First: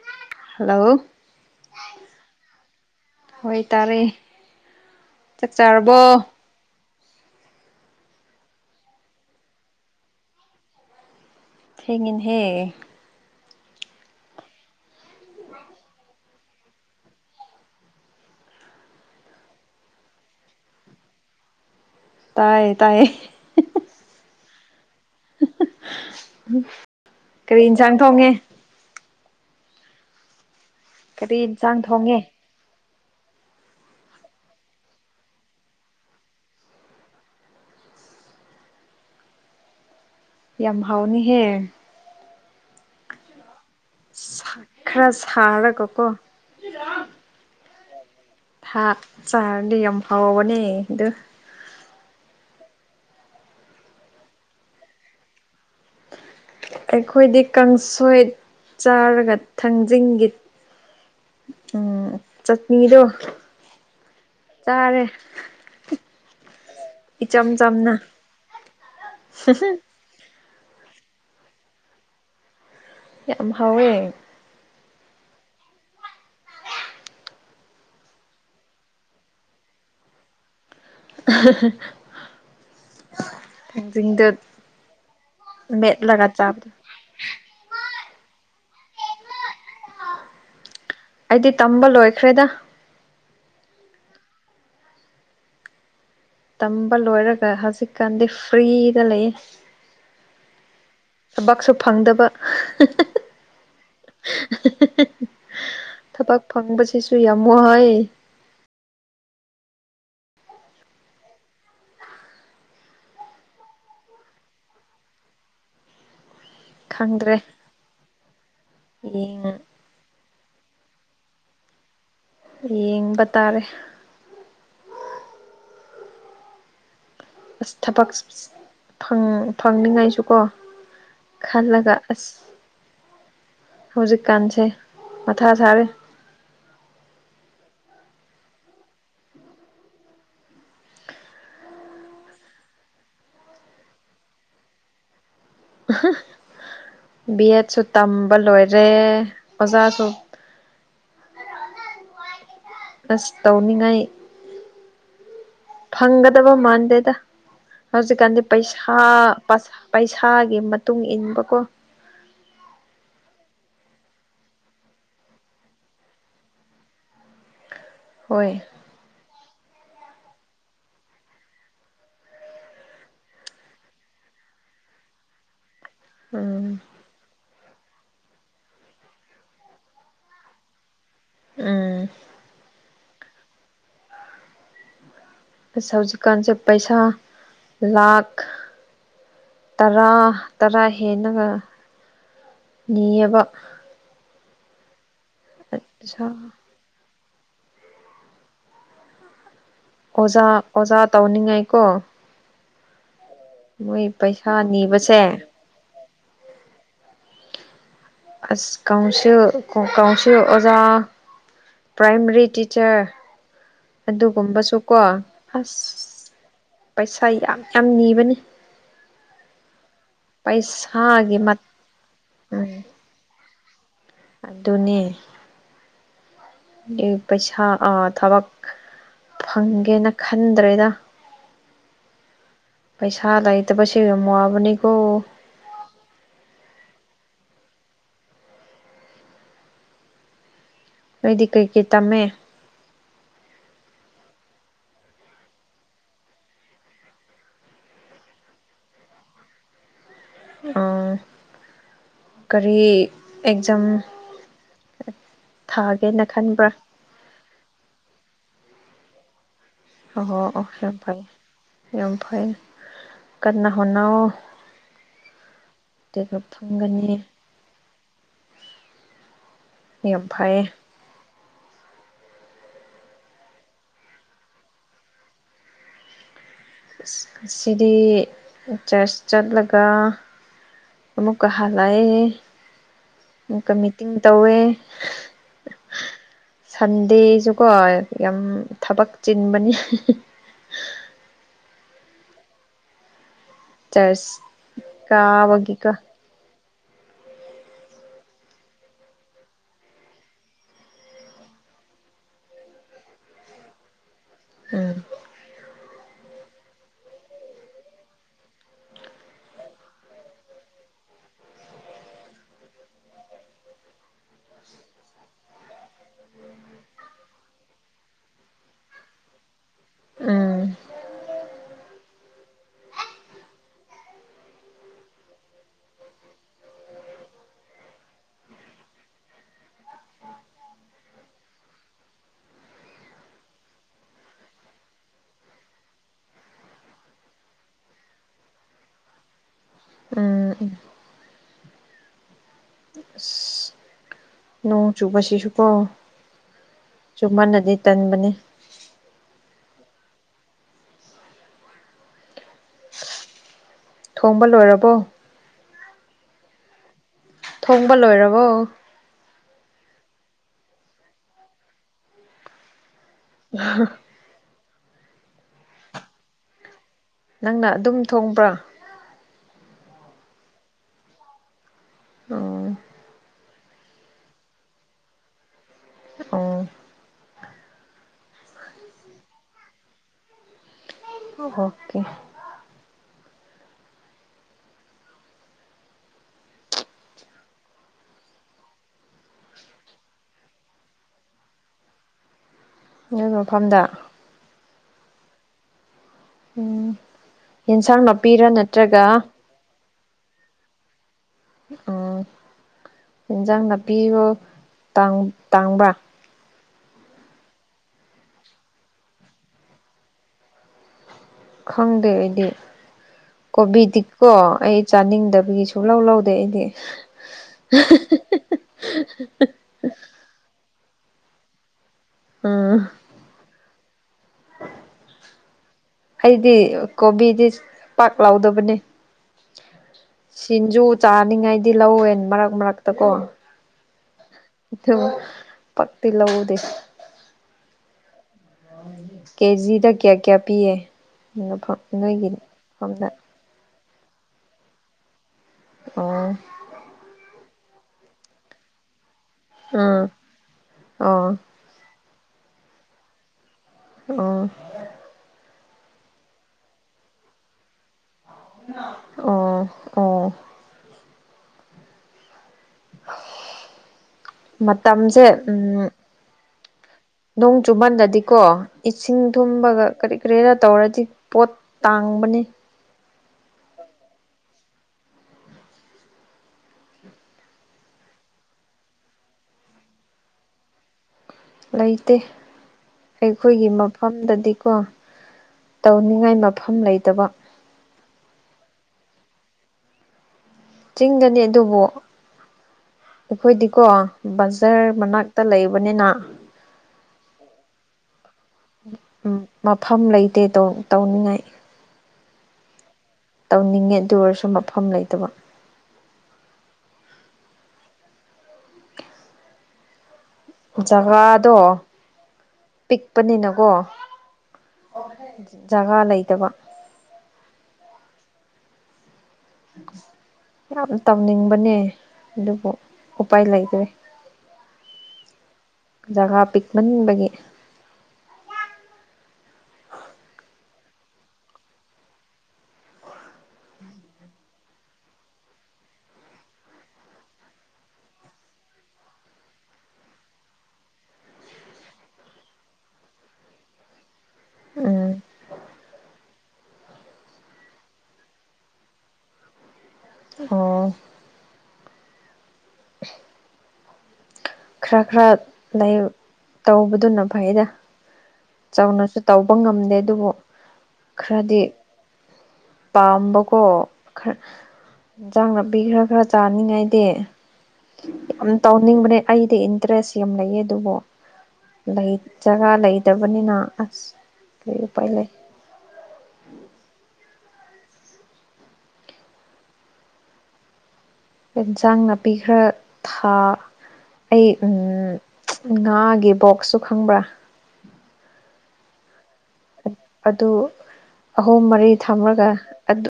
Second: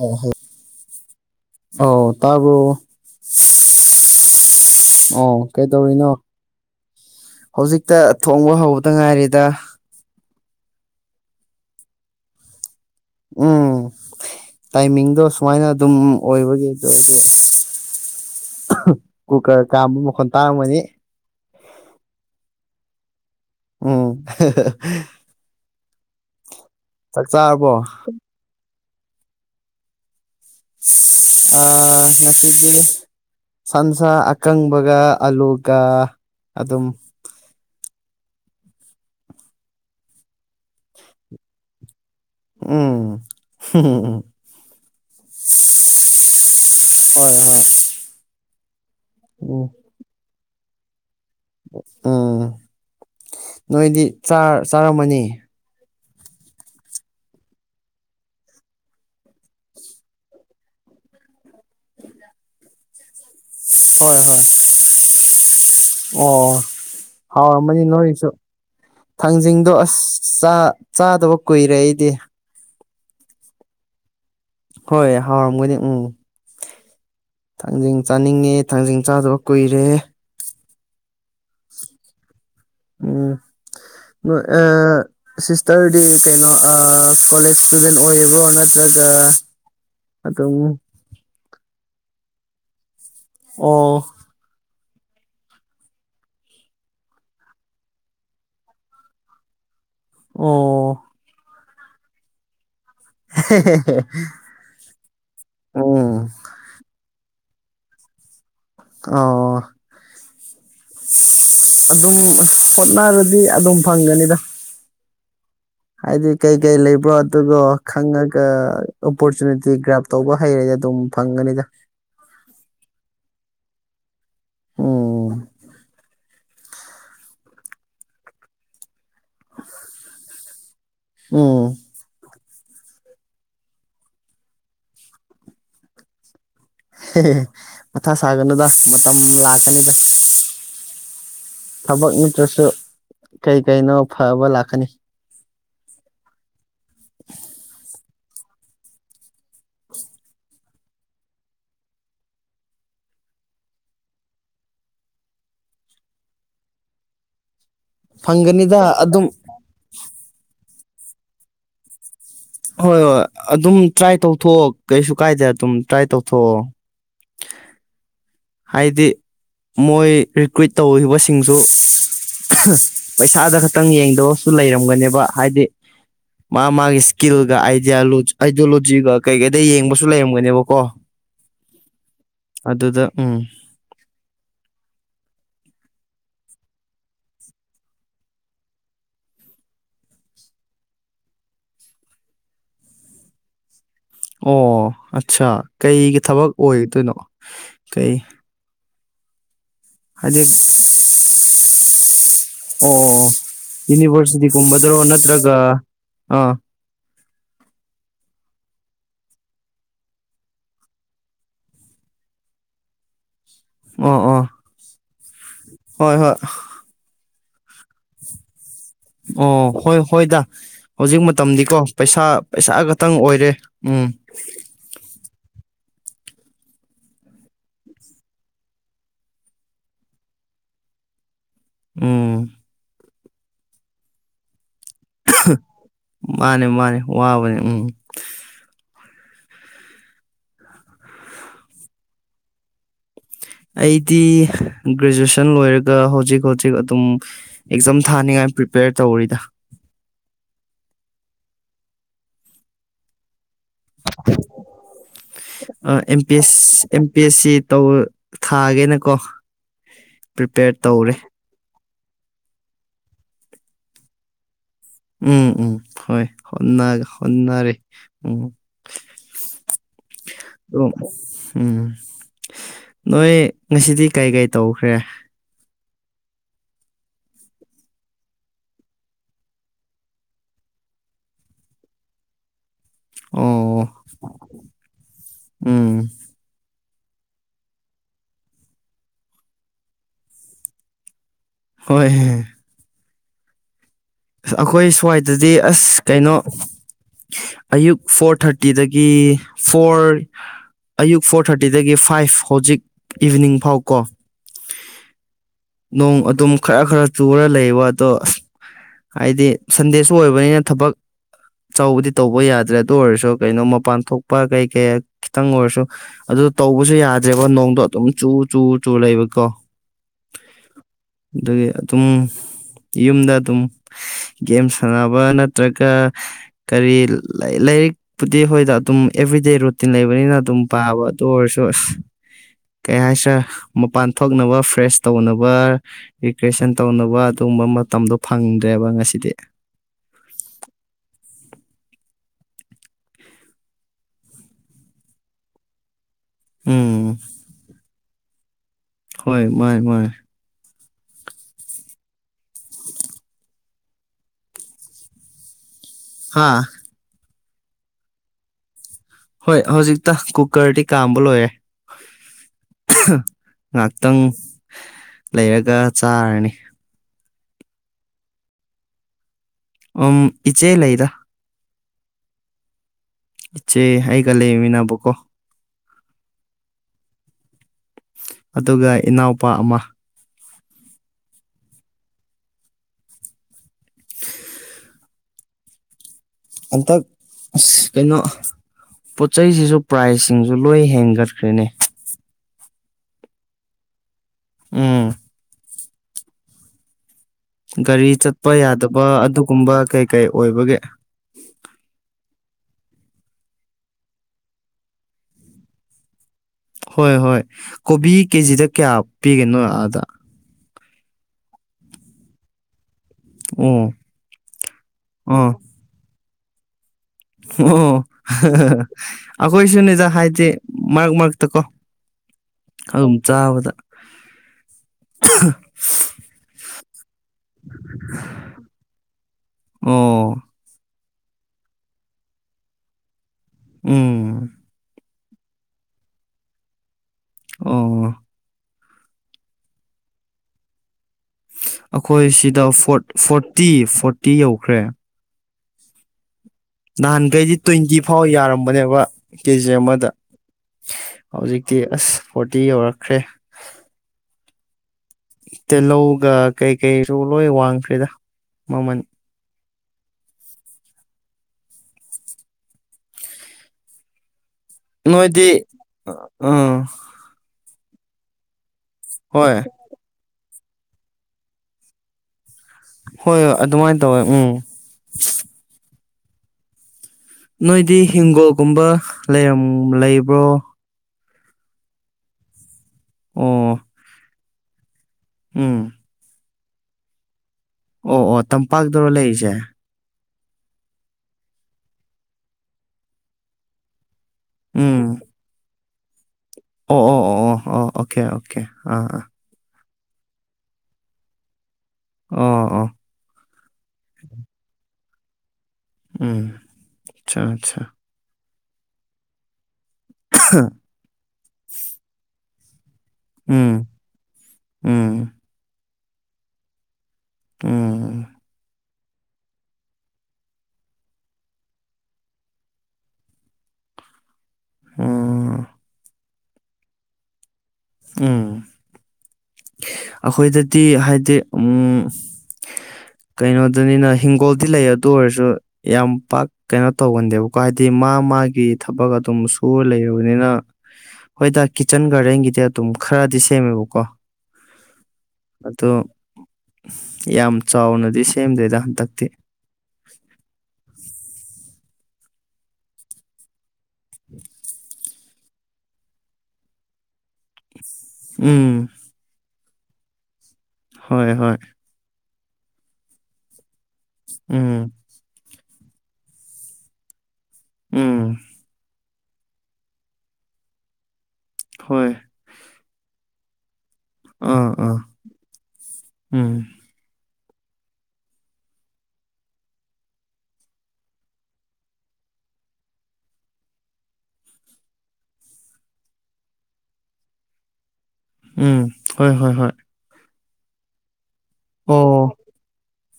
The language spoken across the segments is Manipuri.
ꯑ ꯍꯣꯏ ꯍꯜꯂꯣ ꯑꯣ ꯇꯥꯕꯔꯣ ꯍꯣꯏ ꯇꯥꯔꯦ ꯑꯣ ꯆꯥꯛ ꯆꯥꯔꯕꯣ ꯀꯩꯗꯧꯔꯤꯅꯣ ꯍꯧꯖꯤꯛꯇ ꯊꯣꯡꯕ ꯍꯧꯕꯗ ꯉꯥꯏꯔꯤꯗ ꯊꯦꯡꯌꯦꯅꯦ ꯎꯝ ꯇꯥꯏꯃꯤꯡꯗꯣ ꯁꯨꯃꯥꯏꯅ ꯑꯗꯨꯝ ꯑꯣꯏꯕꯒꯤ ꯑꯗꯥꯑꯗꯥ ꯀꯨꯀꯔ ꯀꯥꯝꯕ ꯃꯈꯣꯟ ꯇꯥꯡꯔꯝꯒꯅꯤ ꯇꯥꯏꯌꯦ ꯇꯥꯏꯌꯦ ꯎꯝ [inaudible] ꯆꯥꯛ ꯀꯔꯤ ꯆꯥꯔꯕꯣ ꯏꯟꯁꯥꯡ ꯊꯣꯡꯉꯦ ꯀꯔꯤ ꯑ ꯏꯟꯁꯥꯡ ꯊꯣꯡꯉꯦ ꯉꯁꯤꯕꯤ ꯁꯟꯁꯥ ꯑꯀꯪꯕꯒ ꯑꯂꯨꯒ ꯑꯗꯨꯝ ꯌꯥꯝ ꯍꯥꯎꯅꯤꯍꯦ ꯎꯝ ꯈꯔꯥ ꯁꯥꯔꯒ ꯀꯣ ꯍꯣꯏ ꯍꯣꯏ ꯊꯥꯛ ꯎꯝ ꯆꯥꯔꯗꯤ ꯌꯥꯝ ꯍꯥꯎꯕꯅꯦ ꯑꯗꯨ ꯎꯝ ꯅꯣꯏꯗꯤ ꯆꯥꯔ ꯆꯥꯔꯝꯃꯅꯤ ꯑꯩꯈꯣꯏꯗꯤ ꯀꯥꯡꯁꯣꯏ ꯆꯥꯔꯒ ꯊꯥꯡꯖꯤꯡꯒꯤ ꯎꯝ ꯆꯠꯅꯤꯗꯣ ꯍꯣꯏ ꯆꯥꯔꯦ ꯍꯣꯏ ꯑꯣ ꯏꯆꯝ ꯍꯥꯎꯔꯝꯃꯅꯤ ꯆꯝꯅ ꯅꯣꯏꯁꯨ ꯊꯥꯡꯖꯤꯡꯗꯣ ꯑꯁ ꯆ ꯆꯥꯗꯕ ꯀꯨꯏꯔꯦ ꯑꯩꯗꯤ ꯌꯥꯝ ꯍꯥꯎꯋꯦ ꯍꯣꯏ ꯍꯥꯎꯔꯝꯒꯅꯤ ꯎꯝ ꯊꯥꯡꯖꯤꯡ ꯆꯥꯅꯤꯡꯉꯦ ꯊꯥꯡꯖꯤꯡ ꯆꯥꯗꯕ ꯀꯨꯏꯔꯦ [unintelligible] ꯎꯝ ꯊꯥꯡꯖꯤꯡꯗꯣ ꯅꯣꯏ ꯁꯤꯁꯇꯔꯗꯤ ꯃꯦꯠꯂꯒ ꯀꯩꯅꯣ ꯆꯥꯕꯗꯣ ꯀꯣꯂꯦꯖ ꯢꯁꯇꯨꯗꯦꯟ ꯑꯣꯏꯔꯤꯕꯣ ꯅꯠꯇ꯭ꯔꯒ ꯑꯗꯨꯝ ꯑꯩꯗꯤ ꯇꯝꯕ ꯂꯣꯏꯈ꯭ꯔꯦꯗ ꯑꯣ ꯇꯝꯕ ꯂꯣꯏꯔꯒ ꯍꯧꯖꯤꯛꯀꯥꯟꯗꯤ ꯐ꯭ꯔꯤꯗ ꯂꯩ ꯑꯣ ꯊꯕꯛꯁꯨ ꯐꯪꯗꯕ ꯎꯝ ꯊꯕꯛ ꯐꯪꯕꯁꯤꯁꯨ ꯌꯥꯝ ꯋꯥꯥꯢ ꯑꯣ ꯑꯗꯨꯝ ꯍꯣꯠꯅꯔꯗꯤ ꯑꯗꯨꯝ ꯐꯪꯒꯅꯤꯗ ꯍꯥꯏꯗꯤ ꯀꯩ ꯀꯩ ꯂꯩꯕ꯭ꯔꯣ ꯈꯪꯗ꯭ꯔꯦ ꯑꯗꯨꯗꯣ ꯈꯪꯉꯒ ꯌꯦꯡ ꯑꯣꯄꯣꯔꯆꯨꯅꯤꯇꯤ ꯒ꯭ꯔꯥꯞ ꯇꯧꯕ ꯍꯩꯔꯦꯗ ꯑꯗꯨꯝ ꯐꯪꯒꯅꯤꯗ ꯌꯦꯡꯕ ꯇꯥꯔꯦ ꯑꯣ ꯑꯁ ꯊꯕꯛ ꯐꯪꯅꯤꯡꯉꯥꯏꯁꯨ ꯀꯣ ꯎꯝ ꯈꯜꯂꯒ ꯑꯁ ꯍꯧꯖꯤꯛꯀꯥꯟꯁꯦ ꯃꯊꯥ ꯁꯔꯦ ꯑꯦ ꯃꯊ ꯁꯥꯒꯅꯨꯗ ꯃꯇꯝ ꯂꯥꯛꯀꯅꯤꯗ ꯊꯕꯛ ꯅꯠꯇ꯭ꯔꯁꯨ ꯀꯩ ꯀꯩꯅꯣ ꯐꯕ ꯂꯥꯛꯀꯅꯤ ꯕꯤ ꯑꯦꯠꯁꯨ ꯇꯝꯕ ꯂꯣꯏꯔꯦ ꯑꯣꯖꯥꯁꯨ ꯑꯁ ꯇꯧꯅꯤꯉꯥꯏ ꯐꯪꯒꯗꯕ ꯃꯥꯟꯗꯦꯗ ꯍꯧꯖꯤꯛꯀꯥꯟꯗꯤ ꯐꯪꯒꯅꯤꯗ ꯄꯩꯁꯥ ꯑꯗꯨꯝ ꯄꯩꯁꯥꯒꯤ ꯃꯇꯨꯡ ꯏꯟꯕꯀꯣ ꯍꯣꯏ ꯍꯣꯏ ꯑꯗꯨꯝ ꯇ꯭ꯔꯥꯏ ꯇꯧꯊꯣꯛꯑꯣ ꯀꯩꯁꯨ ꯀꯥꯏꯗ ꯑꯗꯨꯝ ꯇ꯭ꯔꯥꯏ ꯇꯧꯊꯣꯛꯑꯣ ꯍꯣꯏ ꯍꯥꯏꯗꯤ ꯃꯣꯏ ꯔꯤꯀ꯭ꯔꯨꯏꯠ ꯇꯧꯈꯤꯕꯁꯤꯡꯁꯨ ꯄꯩꯁꯥꯗ ꯈꯛꯇꯪ ꯌꯦꯡꯗꯑꯁꯨ ꯂꯩꯔꯝꯒꯅꯦꯕ ꯍꯥꯏꯗꯤ ꯃꯥ ꯎꯝ ꯃꯥꯒꯤ ꯁꯀꯤꯜꯒ ꯑꯥꯏꯗꯤꯌꯣꯂꯣꯖꯤꯒ ꯀꯩꯀꯩꯗ ꯌꯦꯡꯕꯁꯨ ꯂꯩꯔꯝꯒꯅꯦꯕ ꯀꯣ ꯎꯝ ꯑꯗꯨꯗ ꯎꯝ ꯑ ꯍꯧꯖꯤꯛꯀꯥꯟꯁꯦ ꯄꯩꯁꯥ ꯂꯥꯈ ꯇꯔꯥ ꯇꯔꯥ ꯍꯦꯟꯅꯒ ꯅꯤꯑꯕ ꯑꯣ ꯑꯠꯆꯥꯥ ꯀꯩꯒꯤ ꯄꯩꯁꯥ ꯊꯕꯛ ꯑꯣꯏꯗꯣꯏꯅꯣ ꯀꯩ ꯍꯥꯏꯗꯤ ꯑꯣꯖꯥ ꯑꯣꯖꯥ ꯇꯧꯅꯤꯡꯉꯥꯏ ꯀꯣ ꯑꯣ ꯄꯩꯁꯥ ꯌꯨꯅꯤꯕꯔꯁꯤꯇꯤꯒꯨꯝꯕꯗ꯭ꯔꯣ ꯅꯤꯕꯁꯦ ꯅꯠꯇ꯭ꯔꯒ ꯑ ꯑꯁ ꯀꯥꯎꯁꯨ ꯀꯥꯎꯁꯨ ꯑꯣꯖꯥ ꯄ꯭ꯔꯥꯏꯃꯔꯤ ꯇꯤꯆꯔ ꯑꯣ ꯑꯣ ꯑꯗꯨꯒꯨꯝꯕꯁꯨ ꯀꯣ ꯑꯁ ꯍꯣꯏ ꯍꯣꯏ ꯄꯩꯁꯥ ꯌꯥꯝ ꯌꯥꯝ ꯅꯤꯕꯅꯤ ꯑꯣ ꯍꯣꯏ ꯍꯣꯏꯗ ꯍꯧꯖꯤꯛ ꯄꯩꯁꯥꯒꯤ ꯃꯠ ꯃꯇꯝꯗꯤꯀꯣ ꯄꯩꯁꯥ ꯎꯝ ꯄꯩꯁꯥꯒ ꯈꯈꯤꯇꯪ ꯑꯣꯏꯔꯦ ꯎꯝ ꯑꯗꯨꯅꯦ ꯄꯩꯁꯥ ꯑ ꯊꯕꯛ ꯐꯪꯒꯦꯅ ꯈꯟꯗ꯭ꯔꯦꯗ ꯎꯝ ꯄꯩꯁꯥ ꯂꯩꯇꯕ ꯃꯕꯅꯤꯀꯣ ꯃꯥꯅꯦ ꯃꯥꯅꯦ ꯋꯥꯕꯅꯤ ꯎꯝ ꯅꯣꯏꯗꯤ ꯀꯩꯀꯩ ꯇꯝꯃꯦ ꯑꯩꯗꯤ ꯒ꯭ꯔꯦꯖꯨꯑꯦꯁꯟ ꯂꯣꯏꯔꯒ ꯍꯧꯖꯤꯛ ꯍꯧꯖꯤꯛ ꯑꯗꯨꯝ ꯑꯦꯛꯖꯥꯝ ꯊꯥꯅꯤꯡꯉꯥꯏ ꯄ꯭ꯔꯤꯄꯦꯌꯔ ꯇꯧꯔꯤꯗ ꯑ ꯀꯔꯤ ꯑꯦꯛꯖꯥꯝ ꯑꯦꯝ ꯊꯥꯒꯦꯅ ꯄꯤ ꯈꯟꯕ꯭ꯔꯥ ꯑꯦꯁ ꯑꯦꯝ ꯄꯤ ꯑꯦꯁ ꯁꯤ ꯇꯧ ꯊꯥꯒꯦꯅ ꯀꯣ ꯑꯣꯍ ꯑꯣꯍ ꯑ ꯐ ꯑꯝ ꯐꯩ ꯀꯥꯟꯅꯥ ꯍꯣꯅ ꯎꯝ ꯎꯝ ꯍ ꯍ ꯍꯟꯅꯔꯦ ꯎꯝ ꯌꯥꯝꯐꯥꯏ ꯎꯝ ꯅꯣꯏ ꯉꯁꯤꯗꯤ ꯀꯩ ꯀꯩ ꯇꯧꯈ꯭ꯔꯦ ꯑ ꯑꯁꯤꯗꯤ ꯆꯔꯆ ꯆꯠꯂꯒ ꯑꯃ ꯃꯨꯛꯀ ꯍꯥꯂꯥꯏ ꯑꯃꯨꯛꯀ ꯑꯣ ꯃꯤꯇꯤꯡ ꯇꯧꯋꯦ ꯎꯝ ꯁꯟꯗꯦꯁꯨꯀꯣ ꯌꯥꯝ ꯊꯕꯛ ꯆꯤꯟꯕꯅꯤ ꯍꯣꯏꯍꯣꯏ ꯆꯔꯆ ꯑꯩꯈꯣꯏ ꯁ꯭ꯋꯥꯏꯗꯗꯤ ꯀꯥꯕꯒꯤꯀꯣ ꯑꯁ ꯀꯩꯅꯣ ꯑꯌꯨꯛ ꯐꯣꯔ ꯊꯥꯔꯇꯤꯗꯒꯤ ꯐꯣꯔ ꯑꯌꯨꯛ ꯐꯣꯔ ꯊꯥꯔꯇꯤꯗꯒꯤ ꯐꯥꯏꯚ ꯍꯧꯖꯤꯛ ꯏꯚꯤꯅꯤꯡ ꯐꯥꯎ ꯀꯣ ꯎꯝ ꯅꯣꯡ ꯑꯗꯨꯝ ꯈꯔ ꯈꯔ ꯆꯨꯔ ꯂꯩꯕ ꯑꯗꯣ ꯑꯁ ꯍꯥꯏꯗꯤ ꯁꯟꯗꯦꯁꯨ ꯑꯣꯏꯕꯅꯤꯅ ꯊꯕꯛ ꯆꯥꯎꯕꯗꯤ ꯇꯧꯕ ꯌꯥꯗ꯭ꯔꯦ ꯑꯗꯨ ꯑꯣꯏꯔꯁꯨ ꯀꯩꯅꯣ ꯃꯄꯥꯟ ꯊꯣꯛ ꯄꯄ ꯀꯩ ꯀꯩ ꯈꯤꯇꯪ ꯑꯣꯏꯔꯁꯨ ꯑꯗꯨ ꯇꯧꯕꯁꯨ ꯌꯥꯗ꯭ꯔꯦꯕ ꯅꯣꯡꯗꯣ ꯑꯗꯨꯝ ꯆꯨ ꯆꯨ ꯆꯨ ꯂꯩꯕꯀꯣ ꯎꯝ ꯑꯗꯒꯤ ꯑꯗꯨꯝ ꯌꯨꯝꯗ ꯗꯨꯝ ꯒꯦꯝ ꯁꯥꯟꯅꯕ ꯅꯠꯇ꯭ꯔꯒ ꯀꯔꯤ ꯂꯥꯏꯔꯤꯛ ꯄꯨꯕꯨꯗꯤ ꯑꯩꯈꯣꯏꯗ ꯑꯗꯨꯝ ꯑꯦꯚ꯭ꯔꯤꯗꯦ ꯔꯨꯇꯤꯟ ꯂꯩꯕꯅꯤꯅ ꯑꯗꯨꯝ ꯄꯥꯕ ꯑꯗꯨ ꯑꯣꯏꯔꯁꯨ ꯀꯩ ꯍꯥꯏꯁꯦ ꯃꯄꯥꯟ ꯊꯣꯛꯅꯕ ꯐ꯭ꯔꯦꯁ ꯇꯧꯅꯕ ꯔꯤꯀ꯭꯭ꯔꯦꯁꯟ ꯇꯧꯅꯕ ꯑꯗꯨꯒꯨꯝꯕ ꯃꯇꯝꯗꯣ ꯐꯪꯗ꯭ꯔꯦꯕ ꯉꯁꯤꯗꯤ ꯎꯝ ꯎꯝ [inaudible] ꯅꯣꯡ ꯆꯨꯕꯁꯤꯁꯨꯀꯣ ꯎꯝ ꯆꯨꯝꯃꯅꯗꯤ ꯇꯟꯕꯅꯤ ꯍꯣꯏ ꯍꯣꯏ ꯍꯣꯏ ꯊꯣꯡꯕ ꯂꯣꯏꯔꯕꯣ ꯍꯥ ꯊꯣꯡꯕ ꯂꯣꯏꯔꯕꯣ ꯍꯣꯏ ꯍꯧꯖꯤꯛꯇ ꯀꯨꯀꯔꯗꯤ ꯀꯥꯝꯕ ꯂꯣꯏꯔꯦ ꯉꯥꯏꯍꯥꯛꯇꯪ ꯂꯩꯔꯒ ꯆꯥꯔꯅꯤ ꯅꯪꯅ ꯑꯗꯨꯝ ꯊꯣꯡꯕ꯭ꯔꯥ ꯑ ꯏꯆꯦ ꯂꯩꯗ ꯑꯣ ꯏꯆꯦꯒꯥ ꯑꯩꯒꯥ ꯂꯩꯃꯤꯅꯥꯕꯀꯣ ꯑꯣ ꯑꯗꯨꯒ ꯏꯅꯥꯎꯄꯥ ꯑꯃ ꯑꯣꯀꯦ ꯍꯟꯗꯛ ꯀꯩꯅꯣ ꯄꯣꯠꯆꯩꯁꯤꯁꯨ ꯄ꯭ꯔꯥꯏꯖꯁꯤꯡꯁꯨ ꯂꯣꯏ ꯍꯦꯟꯒꯠꯈ꯭ꯔꯦꯅꯦ ꯅꯣꯏ ꯃꯐꯝꯗ ꯎꯝ ꯎꯝ ꯌꯦꯟꯁꯥꯡ ꯅꯥꯄꯤꯔꯥ ꯅꯠꯇ꯭ꯔꯒ ꯀꯨꯝꯕ ꯀꯩ ꯀꯩ ꯑꯣꯏꯕꯒꯤ ꯎꯝ ꯏꯟꯖꯥꯡ ꯅꯥꯄꯤꯔꯣ ꯇꯥꯡꯕ ꯍꯣꯏ ꯍꯣꯏ ꯀꯣꯕꯤ ꯀꯦꯖꯤꯗ ꯀꯌꯥ ꯄꯤꯔꯤꯅꯣ ꯑꯥꯗ ꯈꯪꯗꯦ ꯑꯩꯗꯤ ꯑꯣ ꯀꯣꯕꯤꯗꯤꯀꯣ ꯑꯩ ꯑꯣ ꯆꯥꯅꯤꯡꯗꯕꯒꯤꯁꯨ ꯁꯨꯛ ꯂꯧ ꯂꯧꯗꯦ ꯑꯩꯗꯤ ꯑꯣ ꯑꯩꯈꯣꯏꯁꯨꯅꯤꯗ ꯍꯥꯏꯗꯤ ꯃꯔꯛ ꯃꯔꯛꯇ ꯀꯣ ꯎꯝ ꯑꯗꯨꯝ ꯆꯥꯕꯗ ꯑꯩꯗꯤ ꯀꯣꯕꯤꯗꯤ ꯄꯥꯛ ꯂꯥꯎꯗꯕꯅꯦ ꯑꯣ ꯁꯤꯡꯖꯨ ꯆꯥꯅꯤꯡꯉꯥꯏꯗꯤ ꯂꯧꯋꯦ ꯃꯔꯛ ꯃꯔꯛꯇ ꯀꯣ ꯎꯝ ꯄꯛꯇꯤ ꯂꯧꯗꯦ ꯑꯣ ꯀꯦꯖꯤꯗ ꯀꯌꯥ ꯀꯌꯥ ꯄꯤꯒꯦ ꯑꯩꯈꯣꯏ ꯁꯤꯗ ꯐꯣꯔꯇꯤ ꯐꯣꯔꯇꯤ ꯌꯧꯈ꯭ꯔꯦ ꯑꯣ ꯅꯍꯥꯟꯈꯩꯗꯤ ꯇ꯭ꯋꯦꯟꯇꯤ ꯐꯥꯎ ꯌꯥꯔꯝꯕꯅꯦꯕ ꯀꯦꯖꯤ ꯎꯝ ꯑꯃꯗ ꯑꯣ ꯍꯧꯖꯤꯛ ꯇꯤ ꯑꯦꯁ ꯐꯣꯔꯇꯤ ꯌꯧꯔꯛꯈ꯭ꯔꯦ ꯑꯣ ꯇꯤꯜꯍꯧꯒ ꯀꯩ ꯀꯩꯁꯨ ꯂꯣꯏ ꯋꯥꯡ ꯑꯣ ꯑꯣ [inaudible] ꯃꯇꯝꯁꯦ ꯅꯣꯏꯗꯤ ꯎꯝ ꯑꯥ ꯅꯣꯡ ꯆꯨꯃꯟꯗꯗꯤꯀꯣ ꯏꯁꯤꯡ ꯍꯣꯏ ꯊꯨꯝꯕꯒ ꯀꯔꯤ ꯀꯔꯤꯗ ꯇꯧꯔꯗꯤ ꯄꯣꯠ ꯇꯥꯡꯕꯅꯤ ꯍꯣꯏ ꯍꯣꯏ ꯑꯗꯨꯃꯥꯏꯅ ꯇꯧꯋꯦ ꯎꯝ ꯅꯣꯏꯗꯤ ꯍꯤꯡꯒꯣꯜꯒꯨꯝꯕ ꯂꯩꯔꯝ ꯂꯩꯕ꯭ꯔꯣ ꯂꯩꯇꯦ ꯑꯩꯈꯣꯏꯒꯤ ꯑꯣ ꯃꯐꯝꯗꯗꯤꯀꯣ ꯎꯝ ꯇꯧꯅꯤꯡꯉꯥꯏ ꯃꯐꯝ ꯂꯩꯇꯕ ꯑꯣ ꯑꯣ ꯇꯝꯄꯥꯛꯇꯔꯣ ꯂꯩꯔꯤꯁꯦ ꯆꯤꯡꯒꯅꯤ ꯑꯗꯨꯕꯨ ꯑꯩꯈꯣꯏꯗꯤꯀꯣ ꯕꯖꯥꯔ ꯎꯝ ꯃꯅꯥꯛ ꯇ ꯂꯩꯕꯅꯤꯅ ꯑꯣ ꯑꯣ ꯑꯣ ꯑꯣ ꯑꯣ ꯑꯣꯀꯦ ꯑꯣꯀꯦ ꯑꯥ ꯎꯝ ꯃꯐꯝ ꯂꯩꯇꯦ ꯇꯧꯅꯤꯡꯉꯥꯏ ꯑꯥ ꯑꯥ ꯇꯧꯅꯤꯡꯉꯦ ꯑꯗꯨ ꯑꯣꯏꯔꯁꯨ ꯃꯐꯝ ꯂꯩꯇꯕ ꯎꯝ ꯑꯆꯥꯆꯥ ꯑꯆꯥ ꯍ ꯖꯒꯥꯗꯣ ꯄꯤꯛꯄꯅꯤꯅꯀꯣ ꯎꯝ ꯎꯝ ꯖꯒꯥ ꯂꯩꯇꯕ ꯎꯥ ꯎꯝ ꯌꯥꯝ ꯇꯧꯅꯤꯡꯕꯅꯦ ꯑꯗꯨꯕꯨ ꯎꯄꯥꯏ ꯂꯩꯇ꯭ꯔꯦ ꯑꯣ ꯖꯒꯥ ꯄꯤꯛꯃꯟꯕꯒꯤ ꯑꯥ ꯑꯩꯈꯣꯏꯗꯗꯤ ꯍꯥꯏꯗꯤ ꯎꯝ ꯀꯩꯅꯣꯗꯅꯤꯅ ꯍꯤꯡꯒꯣꯜꯗꯤ ꯂꯩ ꯑꯗꯨ ꯑꯣꯏꯔꯁꯨ ꯌꯥꯝ ꯄꯥꯛ ꯀꯩꯅꯣ ꯇꯧꯒꯟꯗꯦꯕꯀꯣ ꯍꯥꯏꯗꯤ ꯃꯥ ꯃꯥꯒꯤ ꯊꯕꯛ ꯑꯗꯨꯝ ꯁ ꯂꯩꯔꯕꯅꯤꯅ ꯍꯣꯏꯗ ꯀꯤꯠꯆꯟ ꯒꯥꯔꯗꯦꯟꯒꯤꯗꯤ ꯑꯗꯨꯝ ꯈꯔꯗꯤ ꯁꯦꯝꯃꯦꯕꯀꯣ ꯎꯝ ꯑꯗꯣ ꯌꯥꯝ ꯆꯥꯎꯅꯗꯤ ꯁꯦꯝꯗꯣꯏꯗ ꯍꯟꯗꯛꯇꯤ ꯑꯣ ꯎꯝ ꯈꯔ ꯈꯔ ꯂꯩ ꯇꯧꯕꯗꯨꯅ ꯐꯩꯗ ꯎꯝ ꯆꯥꯎꯅꯁꯨ ꯇꯧꯕ ꯉꯝꯗꯦ ꯑꯗꯨꯕꯨ ꯍꯣꯏ ꯍꯣꯏ ꯈꯔꯗꯤ ꯄꯥꯝꯕꯀꯣ ꯈꯔ ꯎꯝ ꯏꯟꯁꯥꯡ ꯅꯥꯄꯤ ꯈꯔ ꯈꯔ ꯆꯥꯅꯤꯡꯉꯥꯏꯗꯤ ꯎꯝ ꯇꯧꯅꯤꯡꯕꯅꯦ ꯑꯩꯗꯤ ꯏꯟꯇꯔꯦꯁ ꯌꯥꯝ ꯂꯩꯌꯦ ꯑꯗꯨꯕꯨ ꯍꯣꯏ ꯂꯩ ꯖꯒꯥ ꯂꯩꯇꯕꯅꯤꯅ ꯑꯁ ꯑꯥ ꯀꯔꯤ ꯑꯥ ꯎꯄꯥꯏ ꯂꯩ ꯎꯝ ꯏꯟꯁꯥꯡ ꯅꯥꯄꯤꯈꯔ ꯊꯥ ꯑꯩ ꯉꯥꯒꯤ ꯕꯣꯛꯁꯁꯨ ꯈꯪꯕ꯭ꯔꯥ ꯎꯝ ꯍꯣꯏ ꯍꯣꯏ ꯍꯣꯏ ꯑꯗꯨ ꯑꯍꯨꯝ ꯃꯔꯤ ꯊꯝꯂꯒ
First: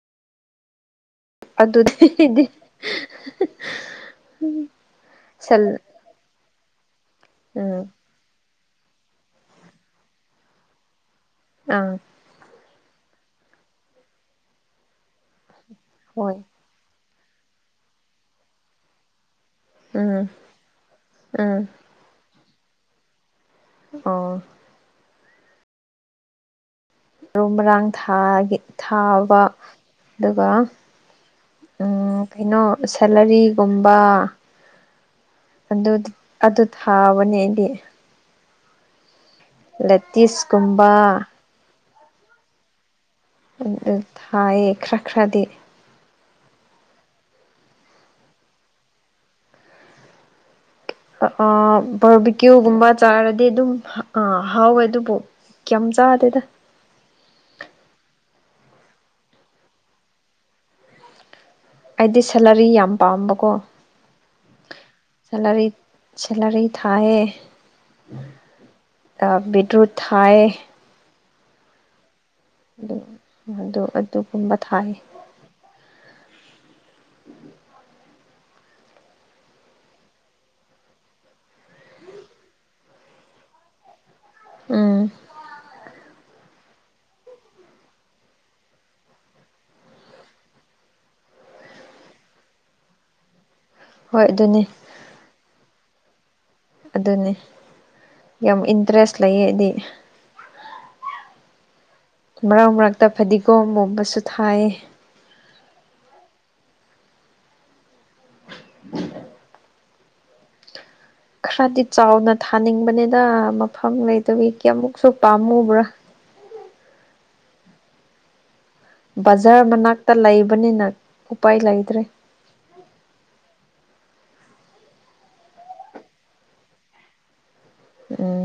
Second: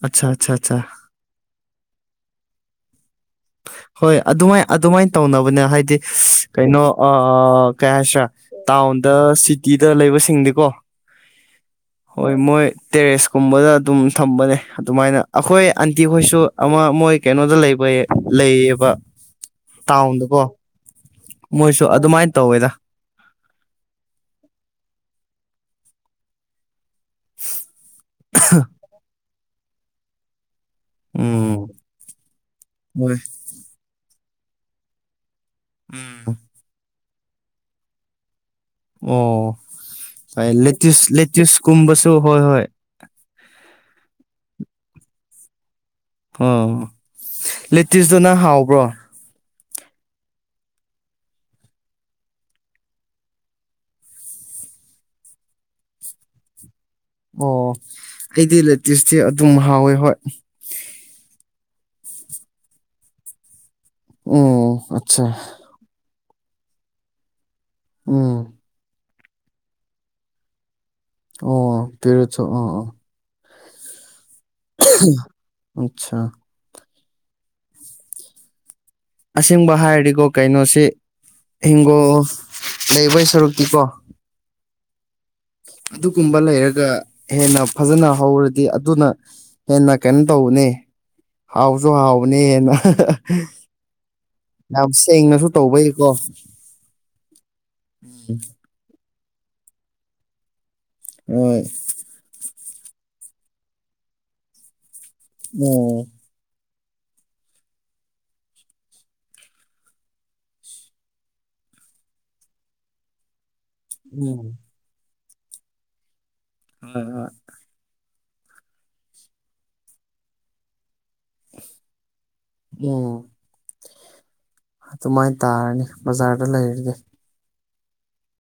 ꯑꯆꯥ ꯑꯆꯥ ꯑꯆꯥ ꯑꯗꯨꯗꯤꯗꯤ ꯍꯣꯏ ꯑꯗꯨꯃꯥꯏ ꯑꯗꯨꯃꯥꯏꯅ ꯇꯧꯅꯕꯅꯦ ꯍꯥꯏꯗꯤ ꯀꯩꯅꯣ ꯎꯝ ꯀꯩ ꯍꯥꯏꯁꯔꯥ ꯇꯥꯎꯟꯗ ꯁꯤꯇꯤꯗ ꯂꯩꯕꯁꯤꯡꯗꯤꯀꯣ ꯑꯥ ꯍꯣꯏ ꯃꯣꯏ ꯇꯦꯔꯦꯁꯀꯨꯝꯕꯗ ꯑꯗꯨꯝ ꯊꯝꯕꯅꯦ ꯑꯗꯨꯃꯥꯏꯅ ꯑꯩꯈꯣꯏ ꯑꯟꯇꯤ ꯍꯣꯏ ꯈꯣꯏꯁꯨ ꯑꯃ ꯃꯣꯏ ꯀꯩꯅꯣꯗ ꯂꯩꯕ ꯂꯩꯌꯦꯕ ꯎꯝ ꯇꯥꯎꯟꯗꯀꯣ ꯎꯝ ꯃꯣꯏꯁꯨ ꯑꯗꯨꯃꯥꯏꯅ ꯇꯧꯋꯦꯗ ꯑꯣ ꯃꯔꯨ ꯃꯔꯥꯡ ꯊꯥ ꯊꯥꯕ ꯑꯗꯨꯒ ꯎꯝ ꯑꯝ ꯀꯩꯅꯣ ꯍꯣꯏ ꯁꯦꯂꯔꯤꯒꯨꯝꯕ ꯑꯗꯨ ꯎꯝ ꯑꯗꯨ ꯊꯥꯕꯅꯦꯗꯤ ꯑꯣ ꯍ ꯂꯦꯇ ꯂꯦꯇꯤꯁꯀꯨꯝꯕ ꯂꯦꯇꯁꯀꯨꯝꯕꯁꯨ ꯍꯣꯏ ꯍꯣꯏ ꯑꯗꯨ ꯊꯥꯏꯌꯦ ꯈꯔ ꯈꯔꯗꯤ ꯑꯣ ꯂꯦꯇꯤꯁꯇꯣꯅꯪ ꯍꯥꯎꯕ꯭ꯔꯣ ꯑ ꯕꯔꯕꯤꯀ꯭ꯌꯨꯒꯨꯝꯕ ꯆꯥꯔꯗꯤ ꯑꯗꯨꯝ ꯑ ꯍꯥꯎꯋꯦ ꯑꯗꯨꯕꯨ ꯀꯝ ꯆꯥꯗꯦꯗ ꯑꯣ ꯑꯩꯗꯤ ꯂꯦꯇꯦꯁꯇꯤ ꯑꯗꯨꯝ ꯍꯥꯎꯋꯦ ꯍꯣꯏ ꯑꯩꯗꯤ ꯁꯦꯂꯔꯤ ꯌꯥꯝ ꯄꯥꯝꯕꯀꯣ ꯎꯝ ꯑꯆꯥ ꯁꯦꯂꯔꯤ ꯁꯦꯂꯔꯤ ꯊꯥꯢꯌꯦ ꯎꯝ ꯕꯤꯠ ꯔꯨꯠ ꯊꯥꯏꯌꯦ ꯑꯣ ꯕꯤꯠ ꯔꯨꯠ ꯁꯨ ꯑꯥ ꯑꯗꯨ ꯑꯗꯨꯒꯨꯝꯕ ꯊꯥꯏ ꯑꯆꯥ ꯑꯁꯦꯡꯕ ꯍꯥꯏꯔꯗꯤꯀꯣ ꯀꯩꯅꯣꯁꯤ ꯍꯤꯡꯒꯣꯜ ꯂꯩꯕꯩ ꯁꯔꯨꯛꯇꯤꯀꯣ ꯎꯝ ꯑꯗꯨꯒꯨꯝꯕ ꯂꯩꯔꯒ ꯍꯦꯟꯅ ꯐꯖꯅ ꯍꯧꯔꯗꯤ ꯑꯗꯨꯅ ꯍꯦꯟꯅ ꯀꯩꯅꯣ ꯇꯧꯕꯅꯦ ꯍꯥꯎꯁꯨ ꯍꯥꯎꯅꯤ ꯍꯦꯟꯅ ꯍꯣꯏ ꯑꯗꯨꯅꯤ ꯌꯥꯝ ꯁꯦꯡꯅꯁꯨ ꯇꯧꯕꯩꯀꯣ ꯑꯗꯨꯅꯤ ꯌꯥꯝ ꯏꯟꯇꯔꯦꯁ ꯂꯩꯌꯦ ꯑꯩꯗꯤ ꯑꯝ ꯃꯔꯛ ꯃꯔꯛꯇ ꯐꯗꯤꯒꯣꯝꯒꯨꯝꯕꯁꯨ ꯊꯥꯏ ꯑꯥꯝ ꯈꯔꯗꯤ ꯆꯥꯎꯅ ꯊꯥꯅꯤꯡꯕꯅꯤꯗ ꯃꯐꯝ ꯂꯩꯇꯕꯤ ꯎꯝ ꯀꯌꯥꯃꯨꯛꯁꯨ ꯄꯥꯝꯃꯨꯕ꯭ꯔꯥ ꯍꯣꯢ ꯍꯣꯢ ꯕꯖꯥꯔ ꯃꯅꯥꯛꯇ ꯂꯩꯕꯅꯤꯅ ꯎꯄꯥꯏ ꯂꯩꯇ꯭ꯔꯦ ꯎꯝ ꯑꯗꯨꯃꯥꯏꯅ ꯇꯥꯔꯅꯤ ꯕꯖꯥꯔꯗ ꯂꯩꯔꯒꯦ ꯎꯝ